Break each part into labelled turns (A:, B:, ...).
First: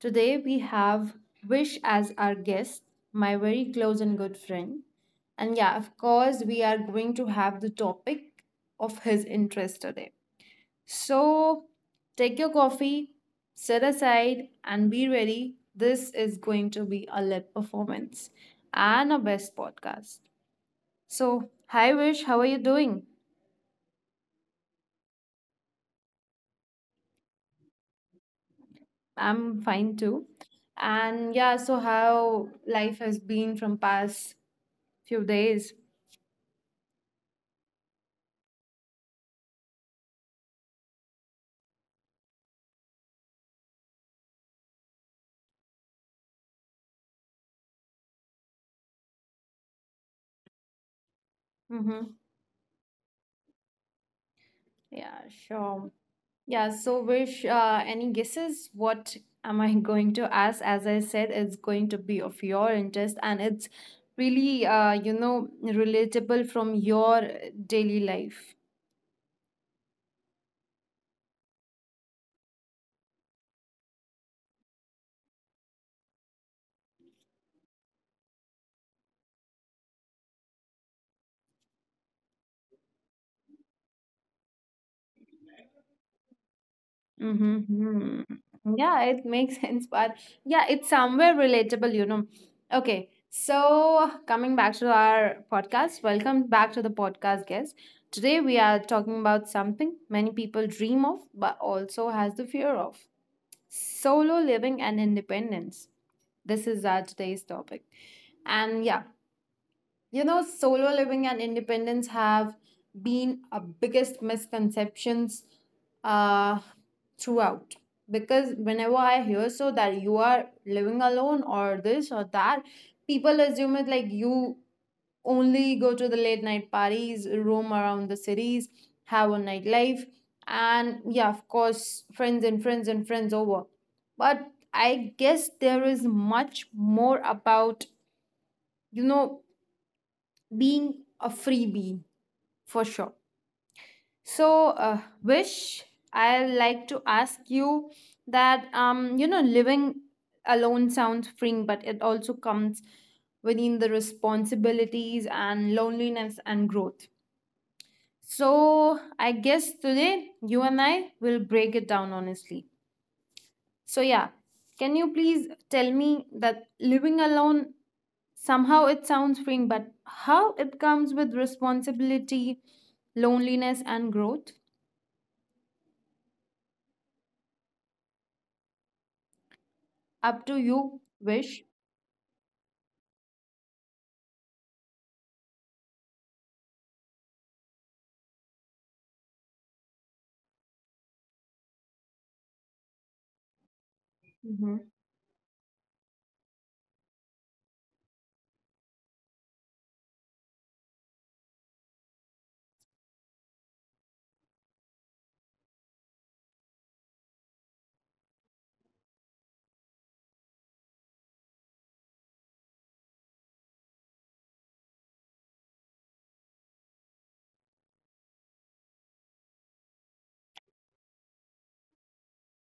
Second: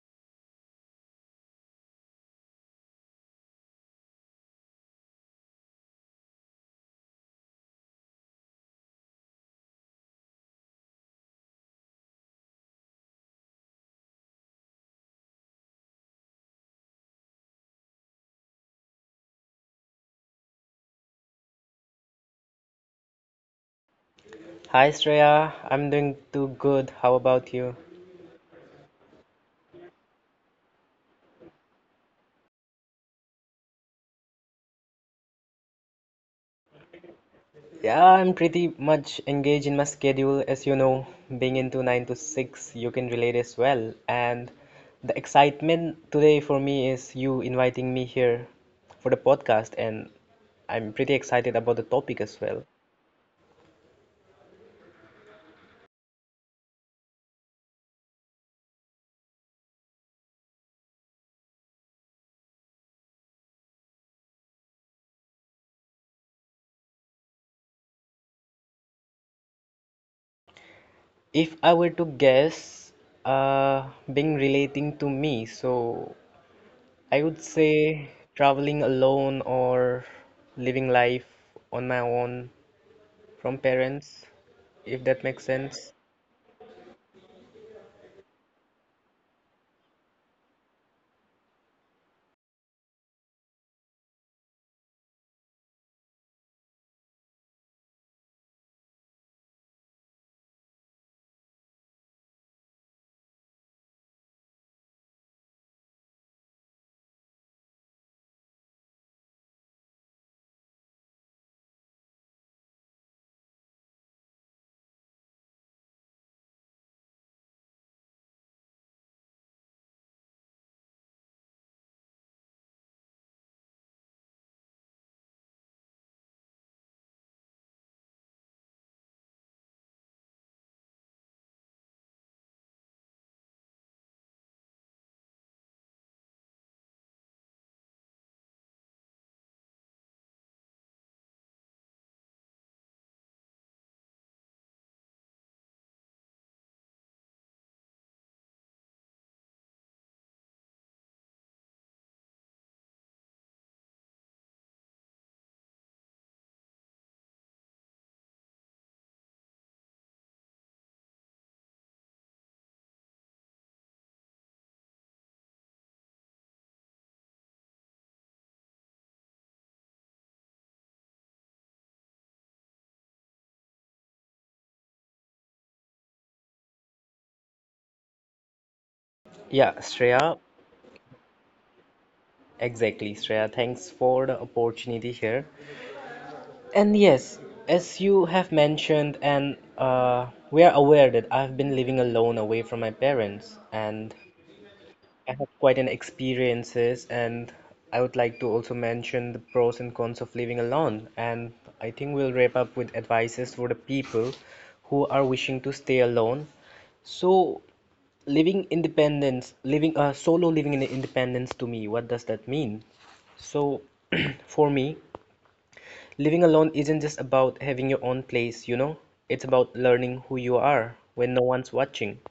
A: Today we have Vish as our guest, my very close and good friend. And yeah, of course, we are going to have the topic of his interest today. So take your coffee, sit aside, and be ready. This is going to be a lit performance and a best podcast. So, hi Vish, how are you doing?
B: Hi Shreya, I'm doing too good. How about you?
A: I'm fine too. And yeah, so how life has been from past few days.
B: Yeah, I'm pretty much engaged in my schedule. As you know, being into 9 to 6, you can relate as well. And the excitement today for me is you inviting me here for the podcast, and I'm pretty excited about the topic as
A: Mm-hmm.
B: well.
A: Yeah, sure. Yeah, so wish any guesses what am I going to ask? As I said, it's going to be of your interest and it's really you know relatable from your daily life.
B: If I were to guess, uh, being relating to me, so I would say traveling alone or living life on my own from parents, if that makes sense.
A: Mm-hmm. Yeah, it makes sense, but yeah, it's somewhere relatable, you know. Okay, so coming back to our podcast, welcome back to the podcast, guys. Today we are talking about something many people dream of, but also has the fear of solo living and independence. This is our today's topic. And yeah, you know, solo living and independence have been a biggest misconceptions uh, throughout. Because whenever I hear so that you are living alone or this or that, people assume it like you only go to the late night parties, roam around the cities, have a nightlife, and yeah, of course, friends and friends and friends over. But I guess there is much more about, you know, being a freebie for sure. So wish, I like to ask you that you know living alone sounds freeing, but it also comes within the responsibilities and loneliness and growth. So I guess today you and I will break it down honestly. So yeah, can you please tell me that living alone, somehow it sounds freeing, but how it comes with responsibility, loneliness, and growth?
B: Yeah,
A: Up
B: Shreya,
A: to you, wish.
B: exactly, Shreya. Thanks for the opportunity here. And yes, as you have mentioned, and we are aware that I've been living alone away from my parents, and
A: Mm-hmm.
B: I have quite an experiences and I would like to also mention the pros and cons of living alone, and I think we'll wrap up with advices for the people who are wishing to stay alone. So living independence, living solo living in independence to me, what does that mean? So for me, living alone isn't just about having your own place, you know? It's about learning who you are when no one's watching.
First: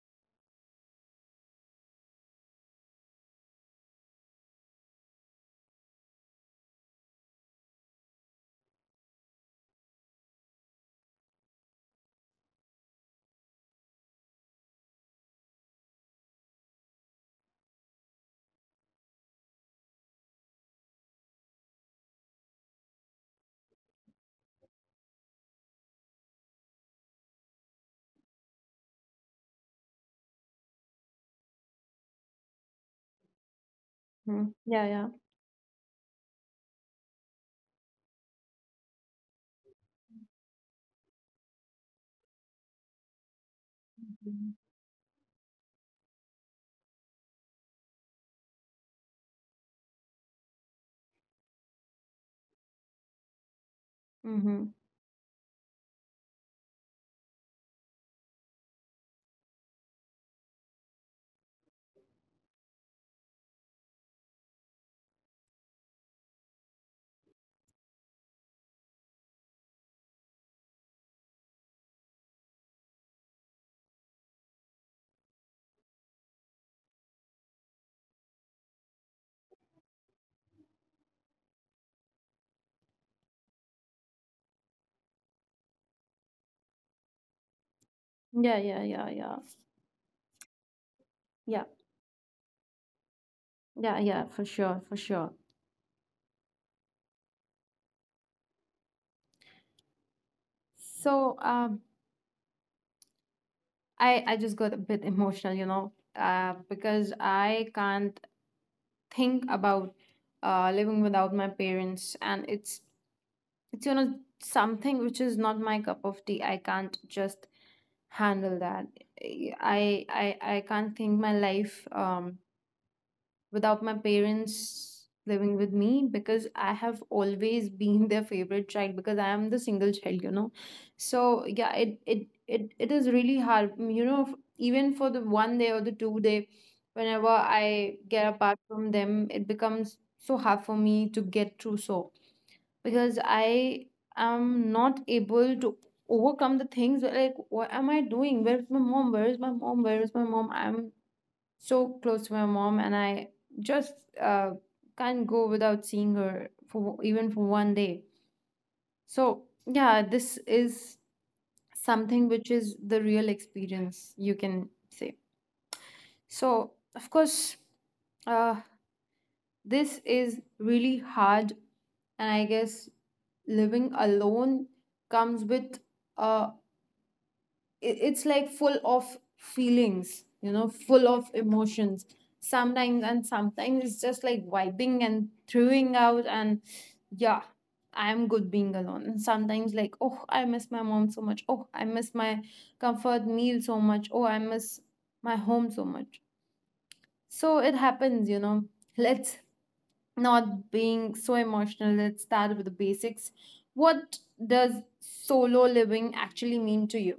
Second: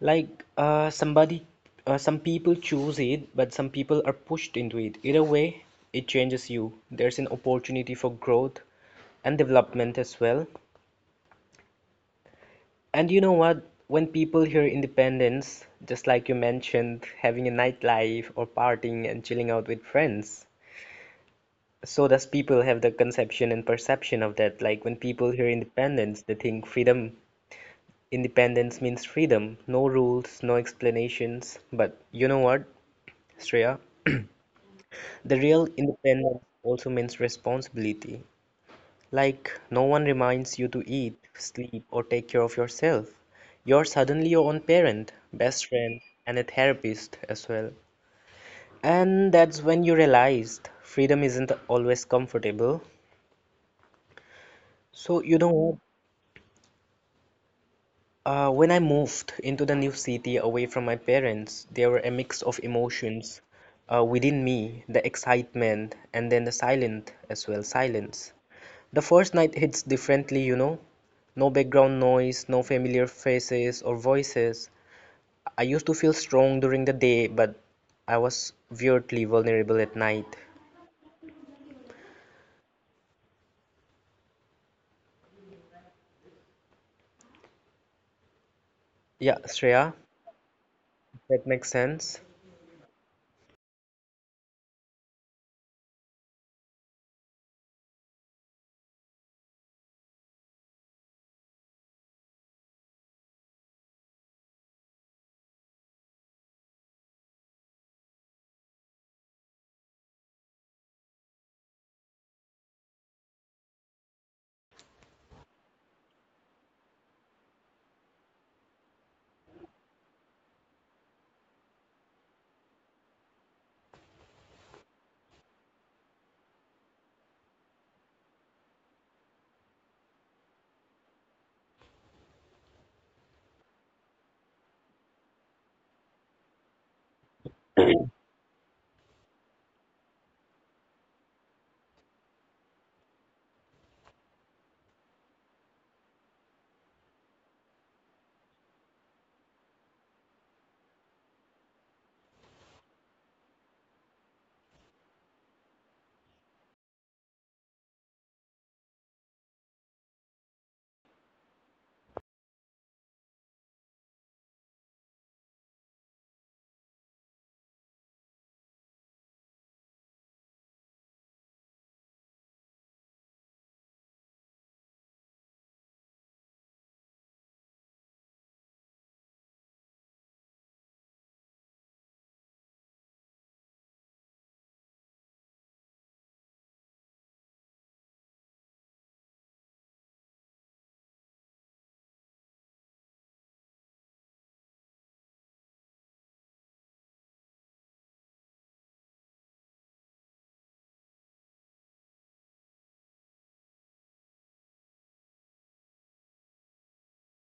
B: Like some people choose it, but some people are pushed into it. Either way, it changes you. There's an opportunity for growth and development as well. And you know what? When people hear independence, just like you mentioned, having a nightlife or partying and chilling out with friends, so does people have the conception and perception of that. Like when people hear independence, they think freedom. Independence means freedom, no rules, no explanations. But you know what, Shreya?
A: Yeah, yeah.
B: The real independence also means responsibility. Like, no one reminds you to eat, sleep, or take care of yourself. You're suddenly your own parent, best friend, and a therapist as well. And that's when you realized freedom isn't always comfortable.
A: Mm-hmm.
B: So, when I moved into the new city away from my parents, there were a mix of emotions within me, the excitement, and then the silent as well, silence. The first night hits differently, you know. No background noise, no familiar faces or voices. I used to feel strong during the day, but I was weirdly vulnerable at night.
A: Yeah, yeah, yeah, yeah,
B: Yeah, Shreya,
A: yeah,
B: that makes sense.
A: yeah, yeah, for sure, for sure. So, I just got a bit emotional, you know, because I can't think about living without my parents, and it's you know something which is not my cup of tea. I can't just handle that. I can't think my life without my parents living with me because I have always been their favorite child because I am the single child, you know. So yeah, it is really hard, Mm, you know. Even for the one day or the two-day, whenever I get apart from them, it becomes so hard for me to get through. So because I am not able to overcome the things where, like what am I doing? Where's my mom? Where's my mom? Where's my mom? I'm so close to my mom and I just uh, can't go without seeing her for even for one day. So yeah, this is something which is the real experience you can say. So of course, uh, this is really hard, and I guess living alone comes with uh, it's like full of feelings, you know, full of emotions. Sometimes and sometimes it's just like wiping and throwing out, and yeah, I'm good being alone. And sometimes like, oh, I miss my mom so much. Oh, I miss my comfort meal so much. Oh, I miss my home so much. So it happens, you know. Let's not being so emotional, let's start with the basics. What does solo living actually mean to you?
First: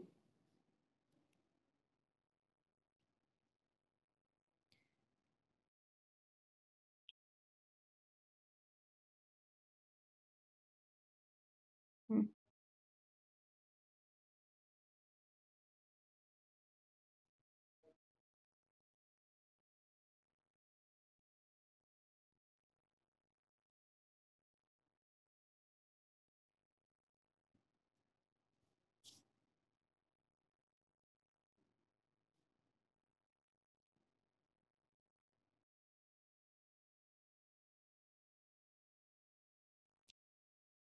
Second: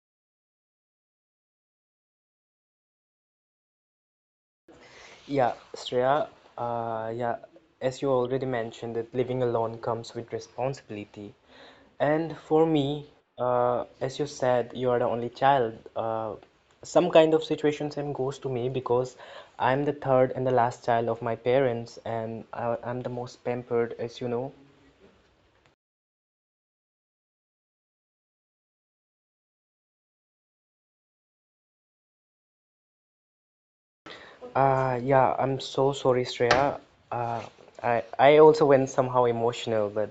B: Yeah, Shreya, yeah, as you already mentioned, that living alone comes with responsibility. And for me, as you said, you are the only child. Some kind of situation same goes to me because I'm the third and the last child of my parents, and I'm the most pampered, as you know. Yeah, I'm so sorry, Shreya. Uh, I also went somehow emotional, but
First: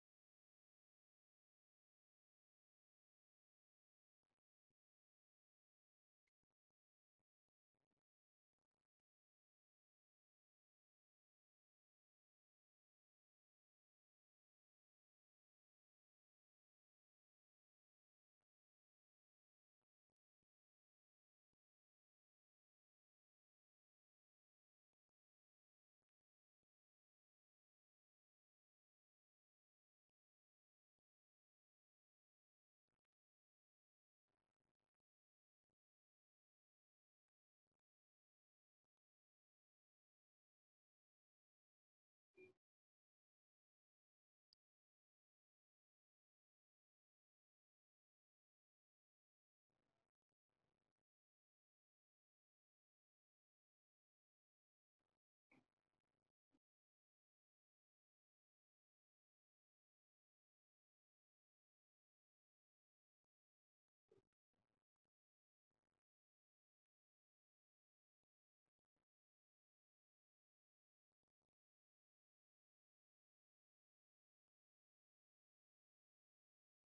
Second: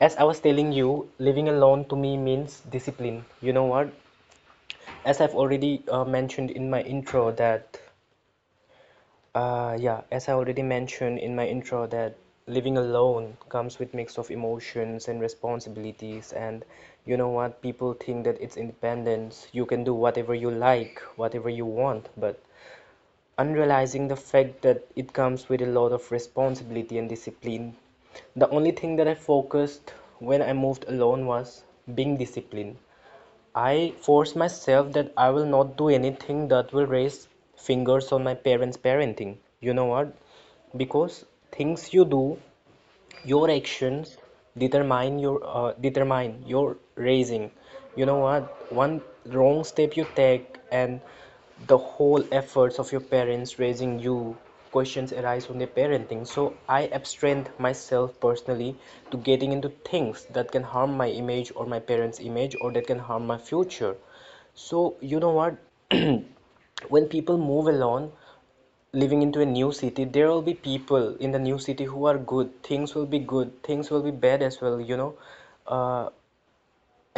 B: as I was telling you, living alone to me means discipline. You know what? As I've already mentioned in my intro that yeah as I already mentioned in my intro that living alone comes with mix of emotions and responsibilities, and you know what, people think that it's independence, you can do whatever you like, whatever you want, but unrealizing the fact that it comes with a lot of responsibility and discipline. The only thing that I focused when I moved alone was being disciplined. I forced myself that I will not do anything that will raise fingers on my parents' parenting. You know what? Because things you do, your actions determine your raising. You know what, one wrong step you take and the whole efforts of your parents raising you, questions arise on their parenting. So I abstrained myself personally to getting into things that can harm my image or my parents image or that can harm my future. So you know what, when people move alone, living into a new city, there will be people in the new city who are good, things will be good, things will be bad as well, you know. uh,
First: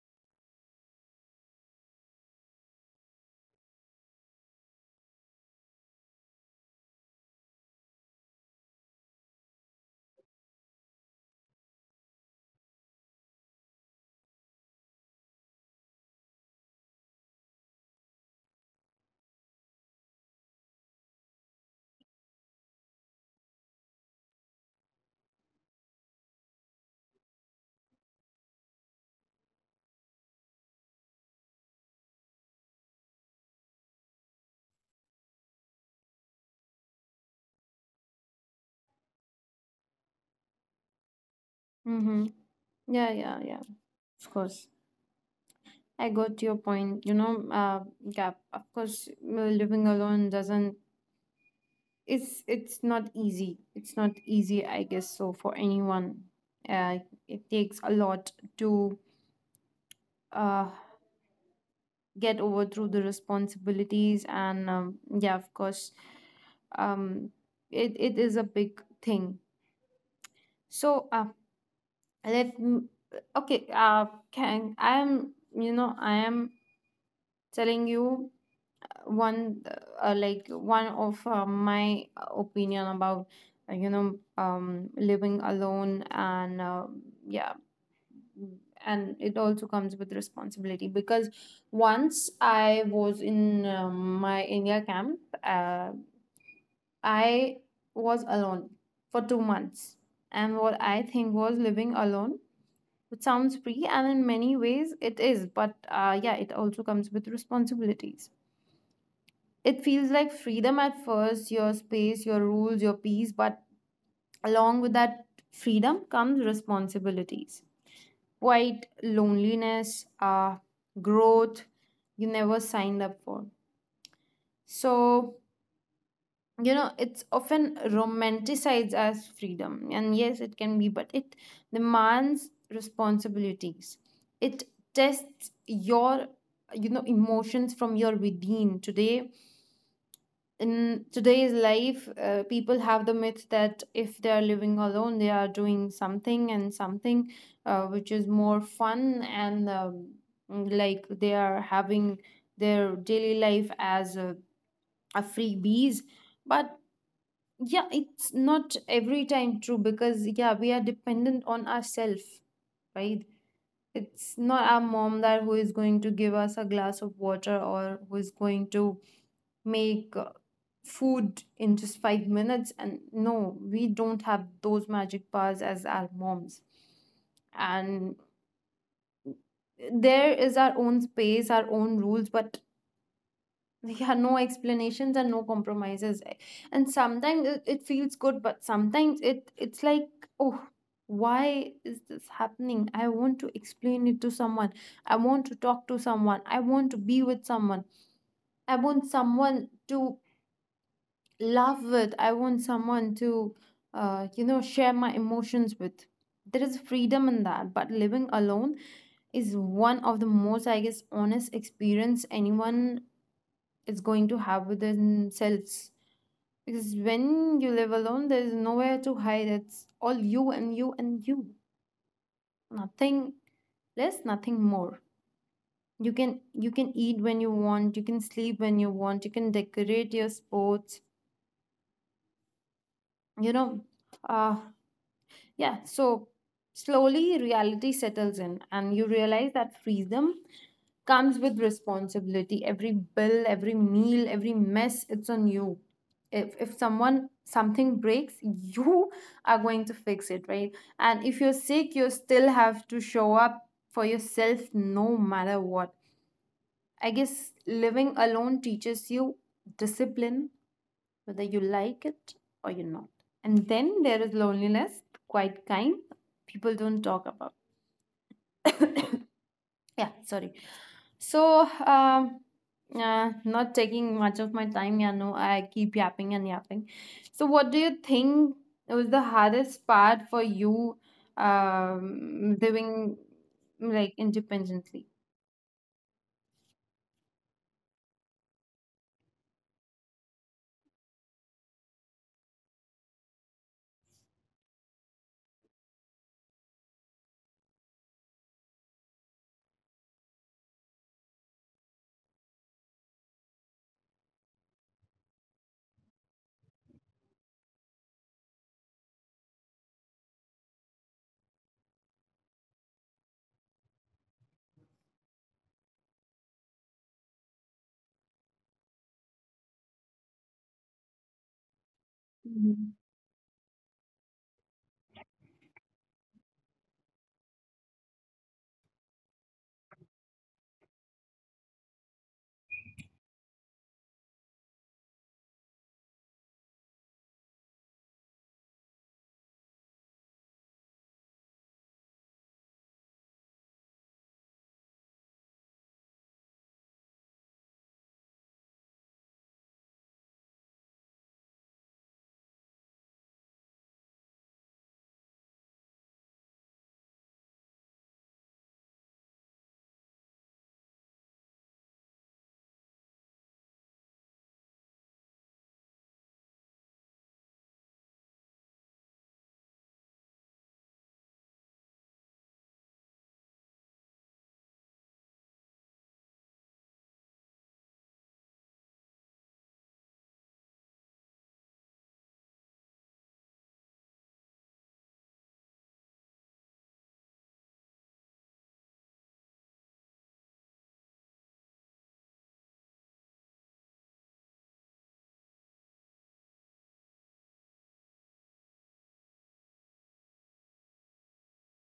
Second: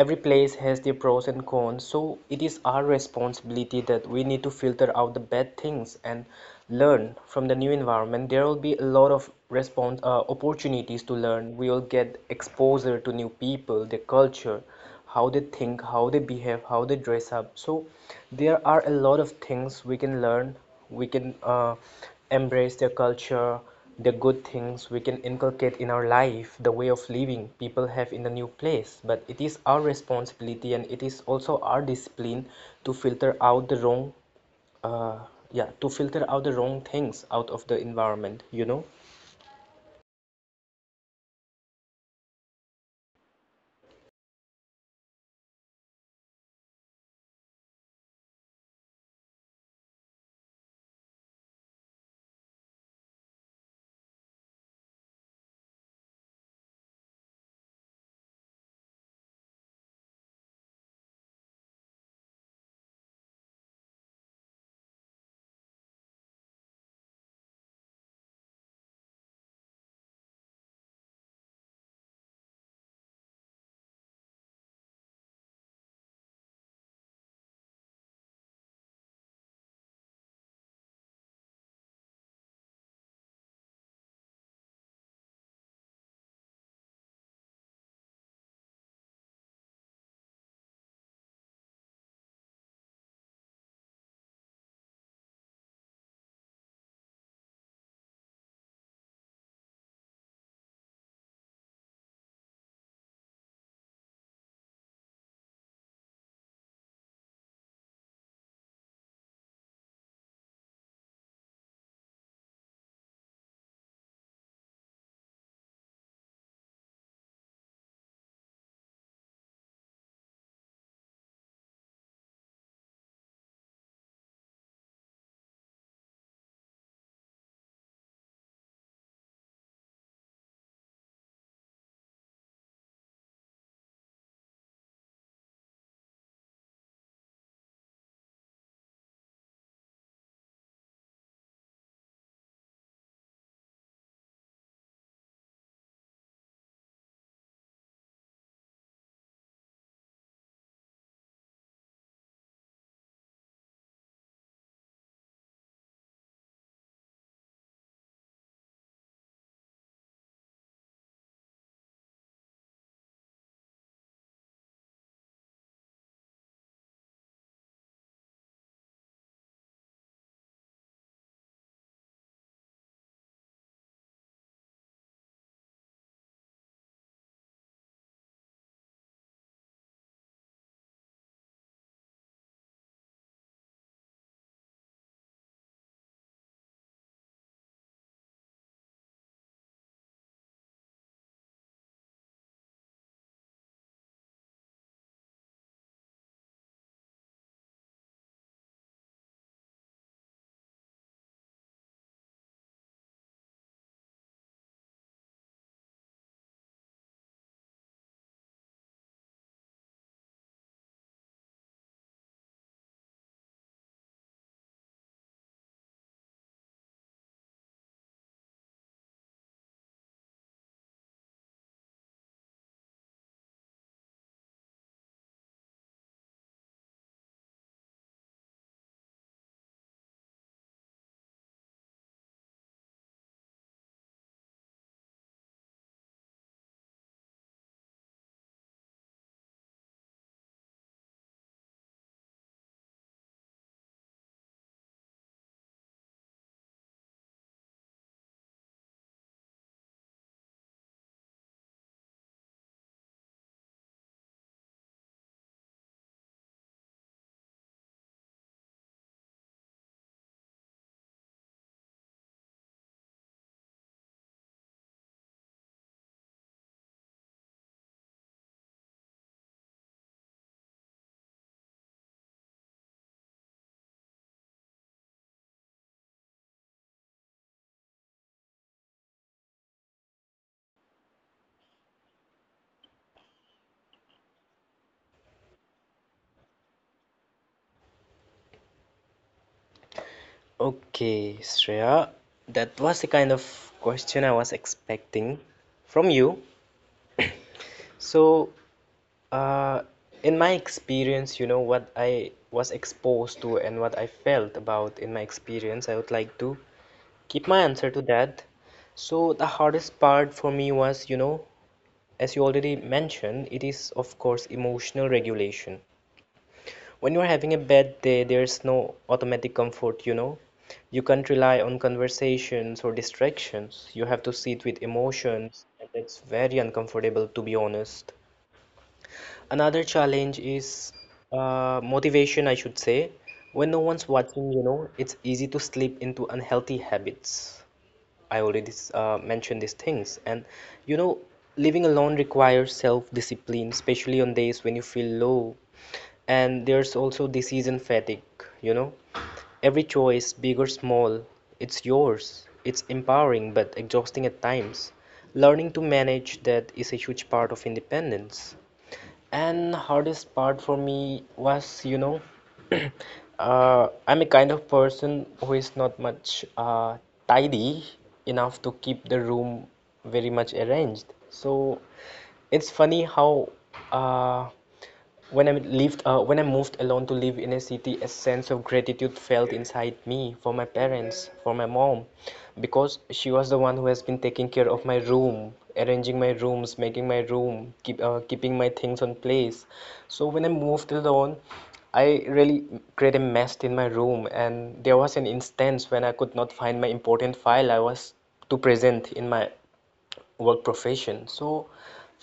B: every place has their pros and cons, so it is our responsibility that we need to filter out the bad things and learn from the new environment. There will be a lot of response opportunities to learn. We will get exposure to new people, their culture, how they think, how they behave, how they dress up. So there are a lot of things we can learn. We can embrace their culture, the good things we can inculcate in our life, the way of living people have in the new place, but it is our responsibility and it is also our discipline to filter out the wrong uh, yeah to filter out the wrong things out of the environment, you know.
A: Mm-hmm. Yeah, yeah, yeah. Of course. I got your point. You know, yeah, of course, living alone doesn't, it's not easy. It's not easy, I guess, so for anyone. Uh, it takes a lot to uh, get over through the responsibilities and yeah of course um it, it is a big thing. So let m- okay can I am you know I am telling you one like one of my opinion about you know living alone and yeah, and it also comes with responsibility because once I was in my India camp, I was alone for 2 months. And what I think was living alone, it sounds free, and in many ways it is, but yeah, it also comes with responsibilities. It feels like freedom at first, your space, your rules, your peace, but along with that freedom comes responsibilities. Quite loneliness, growth you never signed up for. So, you know, it's often romanticized as freedom. And yes, it can be, but it demands responsibilities. It tests your, you know, emotions from your within. Today, in today's life, people have the myth that if they are living alone, they are doing something and something which is more fun and like they are having their daily life as a freebies. But yeah, it's not every time true because yeah, we are dependent on ourselves, right? It's not our mom that who is going to give us a glass of water or who is going to make food in just 5 minutes. And no, we don't have those magic powers as our moms. And there is our own space, our own rules, but yeah, no explanations and no compromises. And sometimes it, it feels good, but sometimes it it's like, oh, why is this happening? I want to explain it to someone. I want to talk to someone. I want to be with someone. I want someone to laugh with. I want someone to, you know, share my emotions with. There is freedom in that, but living alone is one of the most, I guess, honest experience anyone is going to have with themselves. Because when you live alone, there is nowhere to hide. It's all you and you and you. Nothing less, nothing more. You can eat when you want. You can sleep when you want. You can decorate your sports. You know, uh, yeah, so slowly reality settles in, and you realize that freedom comes with responsibility. Every bill, every meal, every mess, it's on you. If someone something breaks, you are going to fix it, right? And if you're sick, you still have to show up for yourself no matter what. I guess living alone teaches you discipline, whether you like it or you're not. And then there is loneliness, quite kind, people don't talk about. yeah, sorry. So, not taking much of my time, yeah, no, I keep yapping and yapping. So, what do you think was the hardest part for you living like independently?
B: Okay, Shreya, that was the kind of question I was expecting from you. So, uh, in my experience, you know, what I was exposed to and what I felt about in my experience, I would like to keep my answer to that. So, the hardest part for me was, you know, as you already mentioned, it is, of course, emotional regulation. When you are having a bad day, there's no automatic comfort, you know. You can't rely on conversations or distractions. You have
A: Mhm.
B: to sit with emotions, and it's very uncomfortable, to be honest. Another challenge is motivation, I should say. When no one's watching, you know, it's easy to slip into unhealthy habits. I already mentioned these things. And you know, living alone requires self-discipline, especially on days when you feel low. And there's also disease and fatigue, you know. Every choice, big or small, it's yours. It's empowering but exhausting at times. Learning to manage that is a huge part of independence. And hardest part for me was, you know, I'm a kind of person who is not much tidy enough to keep the room very much arranged. So it's funny how uh, when I moved alone to live in a city, a sense of gratitude felt inside me for my parents, for my mom, because she was the one who has been taking care of my room, arranging my rooms, making my room, keeping my things on place. So when I moved alone, I really created a mess in my room, and there was an instance when I could not find my important file I was to present in my work profession. So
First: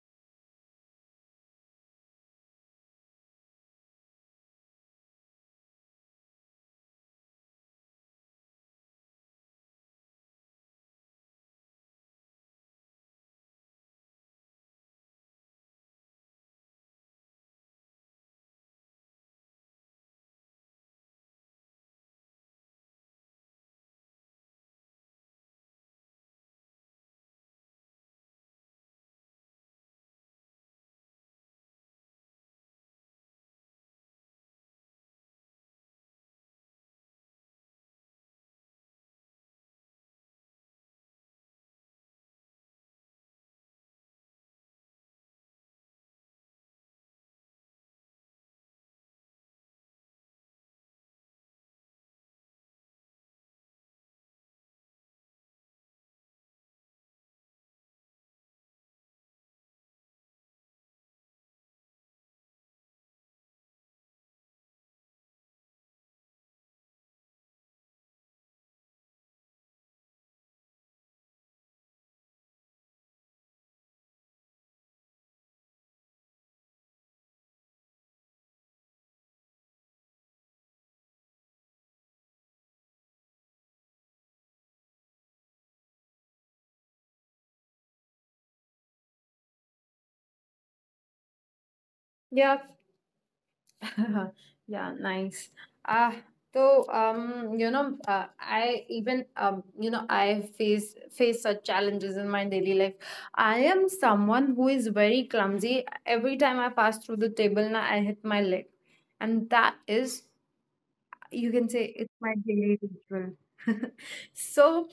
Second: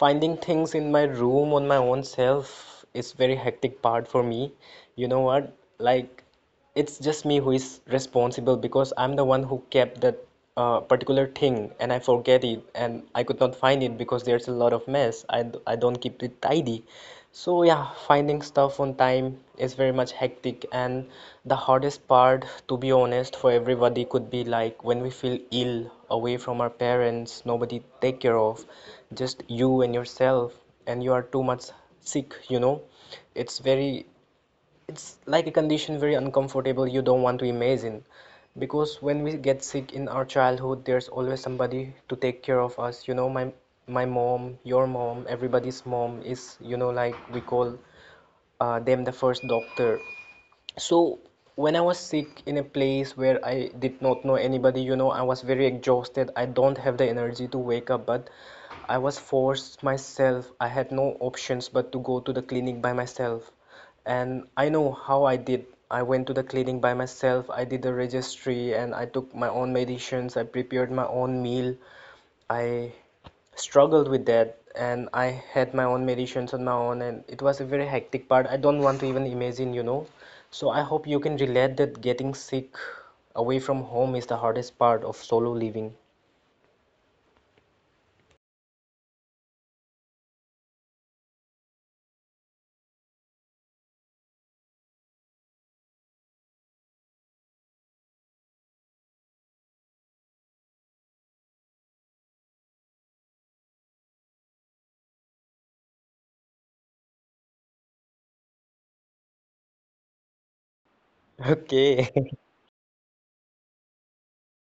B: finding things in my room on my own self is very hectic part for me. You know what, like, it's just me who is responsible because I'm the one who kept that particular thing and I forget it and I could not find it because there's a lot of mess. I don't keep it tidy. So yeah, finding stuff on time is very much hectic, and the hardest part, to be honest, for everybody could be like when we feel ill, away from our parents, nobody take care of, just you and yourself, and you are too much sick, you know. It's very it's like a condition very uncomfortable, you don't want to imagine, because when we get sick in our childhood there's always somebody to take care of us. You know, my mom, your mom, everybody's mom is, you know, like we call them the first doctor. So when I was sick in a place where I did not know anybody, you know, I was very exhausted. I don't have the energy to wake up, but I was forced myself. I had no options but to go to the clinic by myself. And I know how I did. I went to the clinic by myself. I did the registry and I took my own medicines. I prepared my own meal. I struggled with that and I had my own meditations on my own, and it was a very hectic part. I don't want to even imagine, you know. So I hope you can relate that getting sick away from home is the hardest part of solo living.
A: Yeah, yeah, nice. Ah, so you know, I even you know, I face such challenges in my daily life. I am someone who is very clumsy. Every time I pass through the table, now I hit my leg, and that is, you can say, it's my
B: Okay.
A: daily ritual. So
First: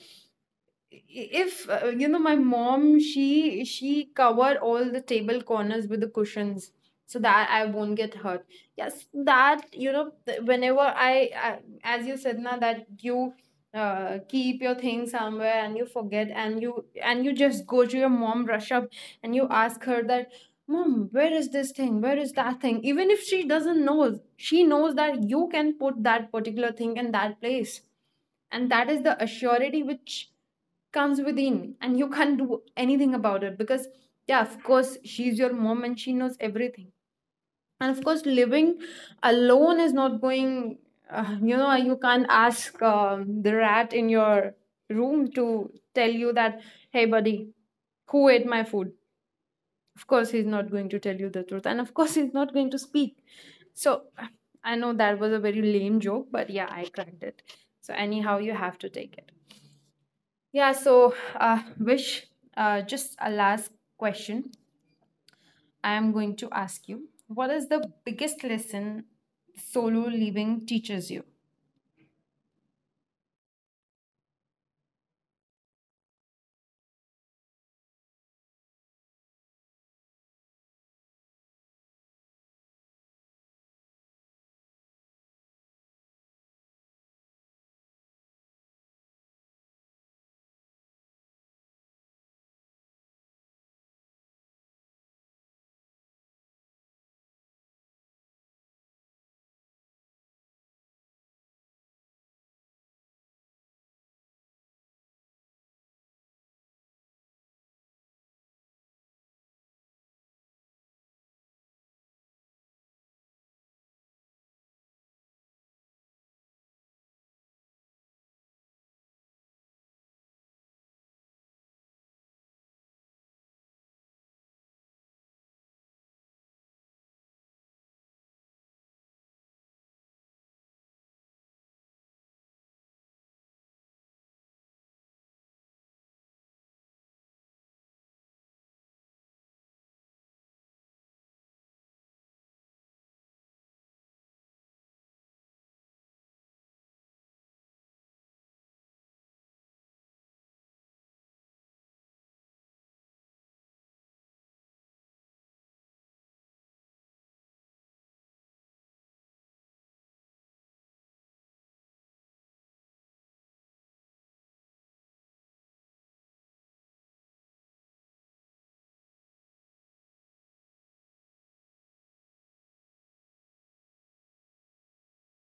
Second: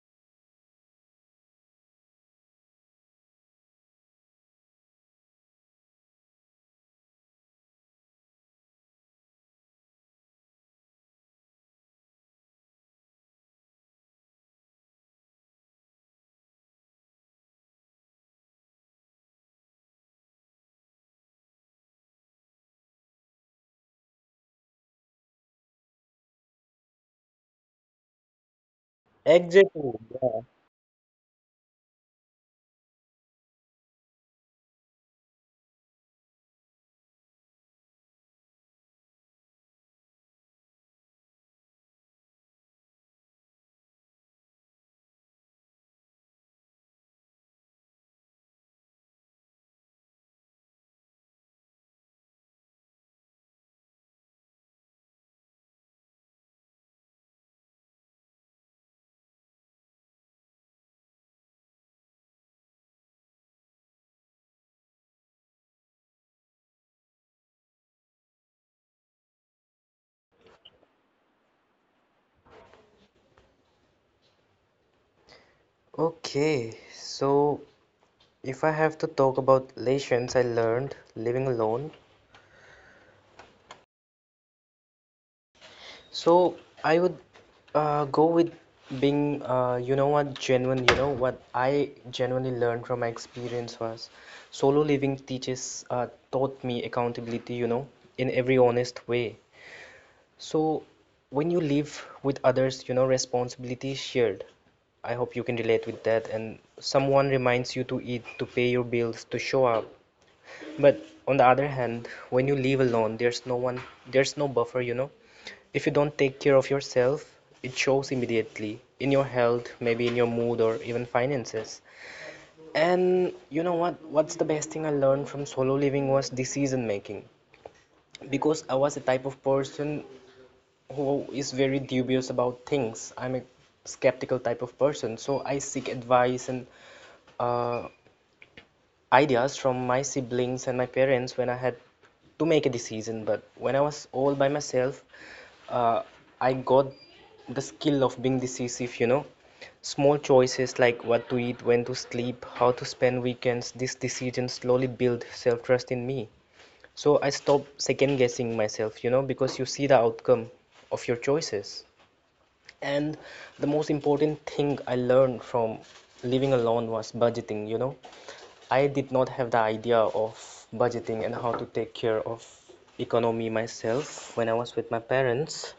A: if you know my mom she cover all the table corners with the cushions so that I won't get hurt. Yes, that you know whenever I, as you said now that you keep your thing somewhere and you forget and you just go to your mom rush up and you ask her that mom where is this thing, where is that thing. Even if she doesn't know, she knows that you can put that particular thing in that place, and that is the assurity which
B: Exactly. Yeah.
A: comes within, and you can't do anything about it because yeah, of course she's your mom and she knows everything. And of course living alone is not going you know, you can't ask the rat in your room to tell you that hey buddy, who ate my food? Of course he's not going to tell you the truth, and of course he's not going to speak. So I know that was a very lame joke but yeah I cracked it, so anyhow you have to take it. Yeah, so Vish, just a last question I am going to ask you. What is the biggest lesson solo living teaches you?
B: Okay. So if I have to talk about lessons I learned living alone, so I would go with being, you know what, genuine. You know what I genuinely learned from my experience was solo living teaches taught me accountability. You know, in every honest way. So when you live with others, you know, responsibility is shared. I hope you can relate with that, and someone reminds you to eat, to pay your bills, to show up. But on the other hand, when you live alone, there's no one, there's no buffer, you know. If you don't take care of yourself, it shows immediately in your health, maybe in your mood or even finances. And you know what? What's the best thing I learned from solo living was decision making. Because I was a type of person who is very dubious about things. I'm a skeptical type of person, so I seek advice and uh, ideas from my siblings and my parents when I had to make a decision. But when I was all by myself, uh, I got the skill of being decisive, you know. Small choices like what to eat, when to sleep, how to spend weekends, these decisions slowly build self trust in me. So I stopped second guessing myself, you know, because you see the outcome of your choices. And the most important thing I learned from living alone was budgeting, you know. I did not have the idea of budgeting and how to take care of economy myself when I was with my parents.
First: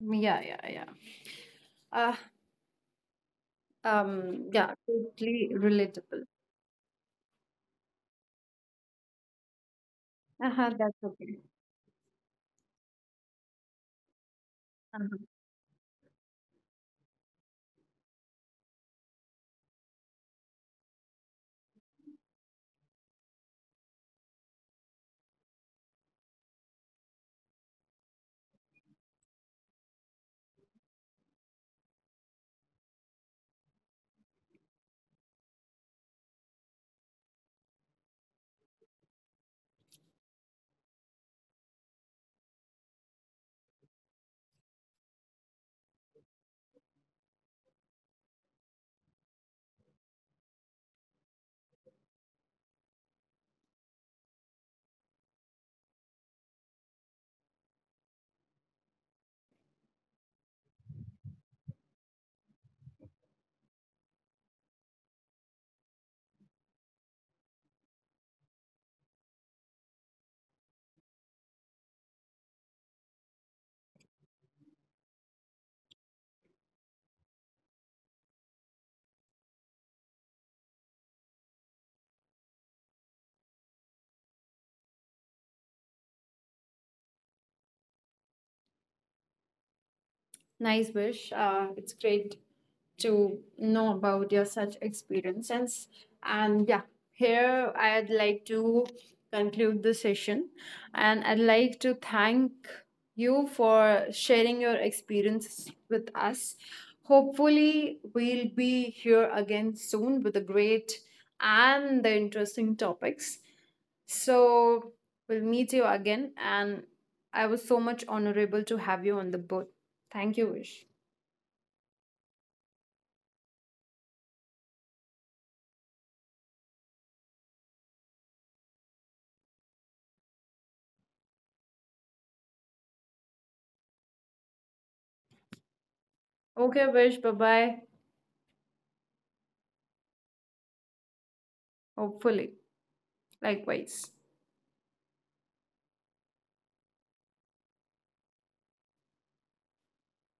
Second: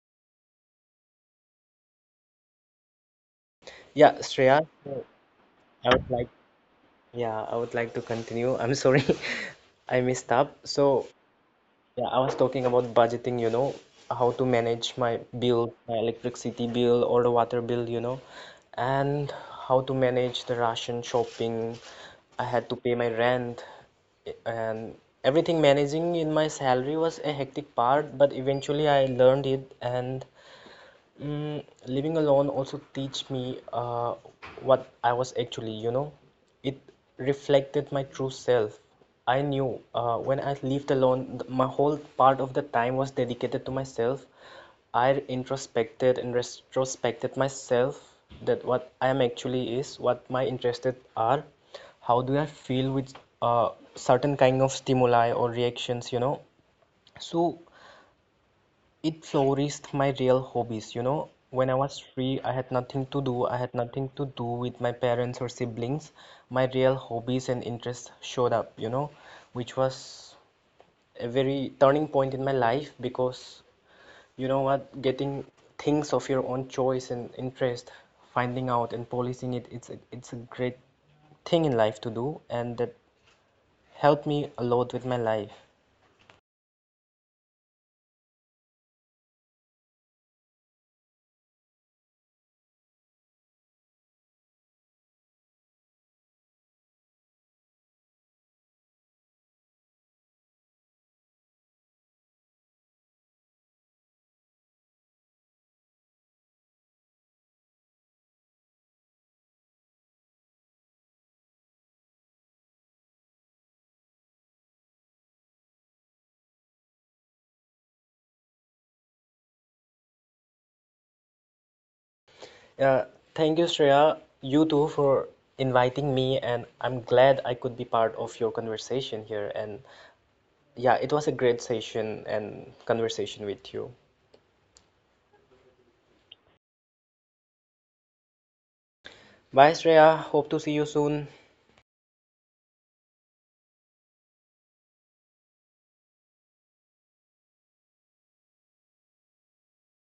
A: Yeah, yeah, yeah. Uh,
B: Yeah, Shreya,
A: yeah, totally
B: would
A: relatable.
B: like yeah I would like to continue, I'm sorry. I messed up.
A: Uh-huh,
B: So
A: that's okay.
B: yeah, I was talking about budgeting, you know, how to manage my
A: Uh-huh.
B: bill, my electricity bill or the water bill, you know, and how to manage the ration shopping. I had to pay my rent, and everything managing in my salary was a hectic part, but eventually I learned it. And mm, living alone also teach me what I was actually, you know. It reflected my true self. I knew when I lived alone, my whole part of the time was dedicated to myself. I introspected and retrospected myself that what I am actually is, what my interested are, how do I feel with uh, certain kind of stimuli or reactions, you know. So it flourished my real hobbies, you know. When I was free, I had nothing to do. I had nothing to do with my parents or siblings. My real hobbies and interests showed up, you know, which was a very turning point in my life because you know what, getting things of your own choice and interest, finding out and policing it, it's a great thing in life to do, and that helped me a lot with my life.
A: Nice Vish. It's great to know about your such experiences. And yeah, here I'd like to conclude the session and I'd like to thank you for sharing your experience with us. Hopefully, we'll be here again soon with the great and the interesting topics. So, we'll meet you again. And I was so much honorable to have you on the boat. Thank you, Vish.
B: Uh, Thank you, Shreya, you too, for inviting me, and I'm glad I could be part of your conversation here. And yeah, it was a great session and conversation with you.
A: Okay, Vish. Bye bye.
B: Bye, Shreya. Hope to see you soon.
A: Hopefully, likewise.